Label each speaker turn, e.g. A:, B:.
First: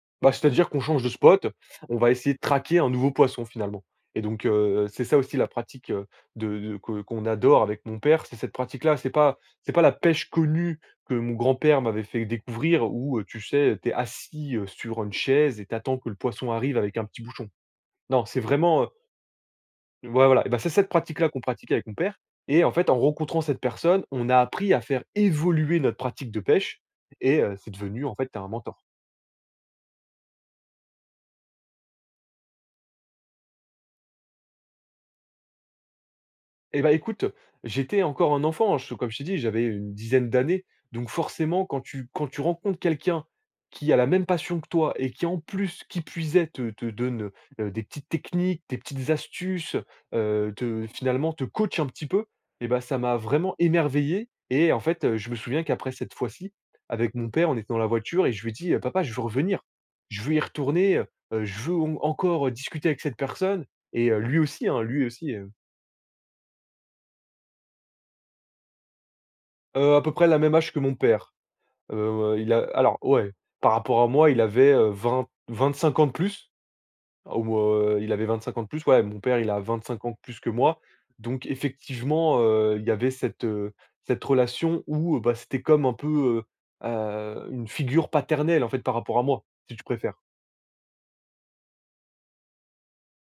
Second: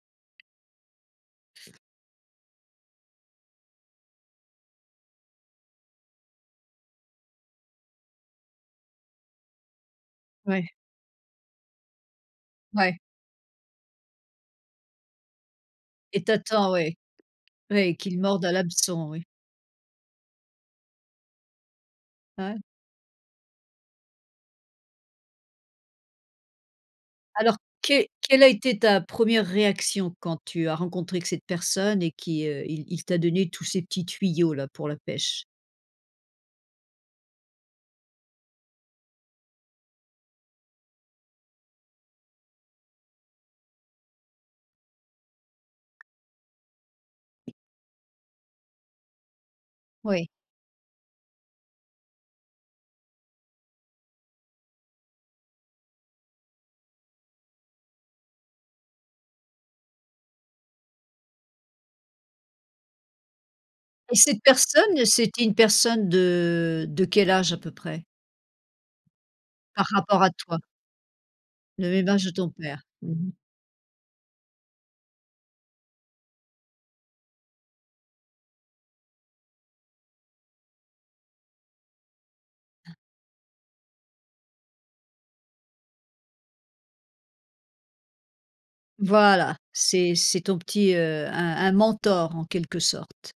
A: Bah c'est-à-dire qu'on change de spot, on va essayer de traquer un nouveau poisson finalement et donc, heu, c'est ça aussi la pratique, heu, de de que qu'on adore avec mon père, c'est cette pratique-là, c'est pas c'est pas la pêche
B: Oui.
A: connue que mon grand-père m'avait fait découvrir
B: Oui.
A: où, heu, tu sais, t'es assis, heu, sur une chaise et t'attends que le
B: Et
A: poisson
B: t'attends
A: arrive avec
B: ouais
A: un petit bouchon.
B: ouais qu'il
A: Non, c'est
B: morde à
A: vraiment, heu
B: l'hameçon oui.
A: Ouais voilà, et beh c'est cette pratique là qu'on pratique avec mon père.
B: Ouais.
A: Et en fait, en rencontrant cette personne, on a appris à faire évoluer notre pratique de pêche et heu,
B: Alors
A: c'est devenu
B: que
A: en fait
B: quelle
A: un
B: a
A: mentor.
B: été ta première réaction quand tu as rencontré cette personne et qui, heu, il il t'a donné tous ces petits tuyaux là pour la pêche?
A: Eh bah écoute, j'étais encore un enfant, hein, je comme je t'ai dit, j'avais, heu, une dizaine d'années, donc forcément quand tu quand tu rencontres quelqu'un qui a la même passion que toi et qui en plus, qui puisait te te donne, heu, des petites techniques, des petites astuces,
B: Oui.
A: heu, te finalement te coach un petit peu, et bah ça m'a vraiment émerveillé. Et en fait, heu, je me souviens qu'après cette fois-ci, avec mon père on était dans la voiture et je lui dis: «Papa je veux revenir, je veux y retourner, heu heu, je veux au m encore discuter avec cette personne et,
B: Et
A: heu, lui
B: cette
A: aussi hein
B: personne
A: lui aussi
B: c'était
A: heu»
B: une personne de de quel âge à peu près? Par
A: Heu à peu
B: rapport
A: près
B: à
A: la même
B: toi.
A: âge que mon père,
B: Le
A: heu
B: même âge de
A: heu,
B: ton
A: il a
B: père,
A: alors
B: mmh mh.
A: ouais, par rapport à moi, il avait, heu, vingt vingt-cinq ans de plus. Ou, heu, il avait 25 ans de plus, ouais mon père il a 25 ans de plus que moi. Donc effectivement, heu, il y avait cette, heu, cette relation où bah c'était comme un peu, heu heu, une figure paternelle en fait par rapport à moi,
B: Voilà,
A: si tu préfères.
B: c'est c'est ton petit heu, un un mentor en quelque sorte?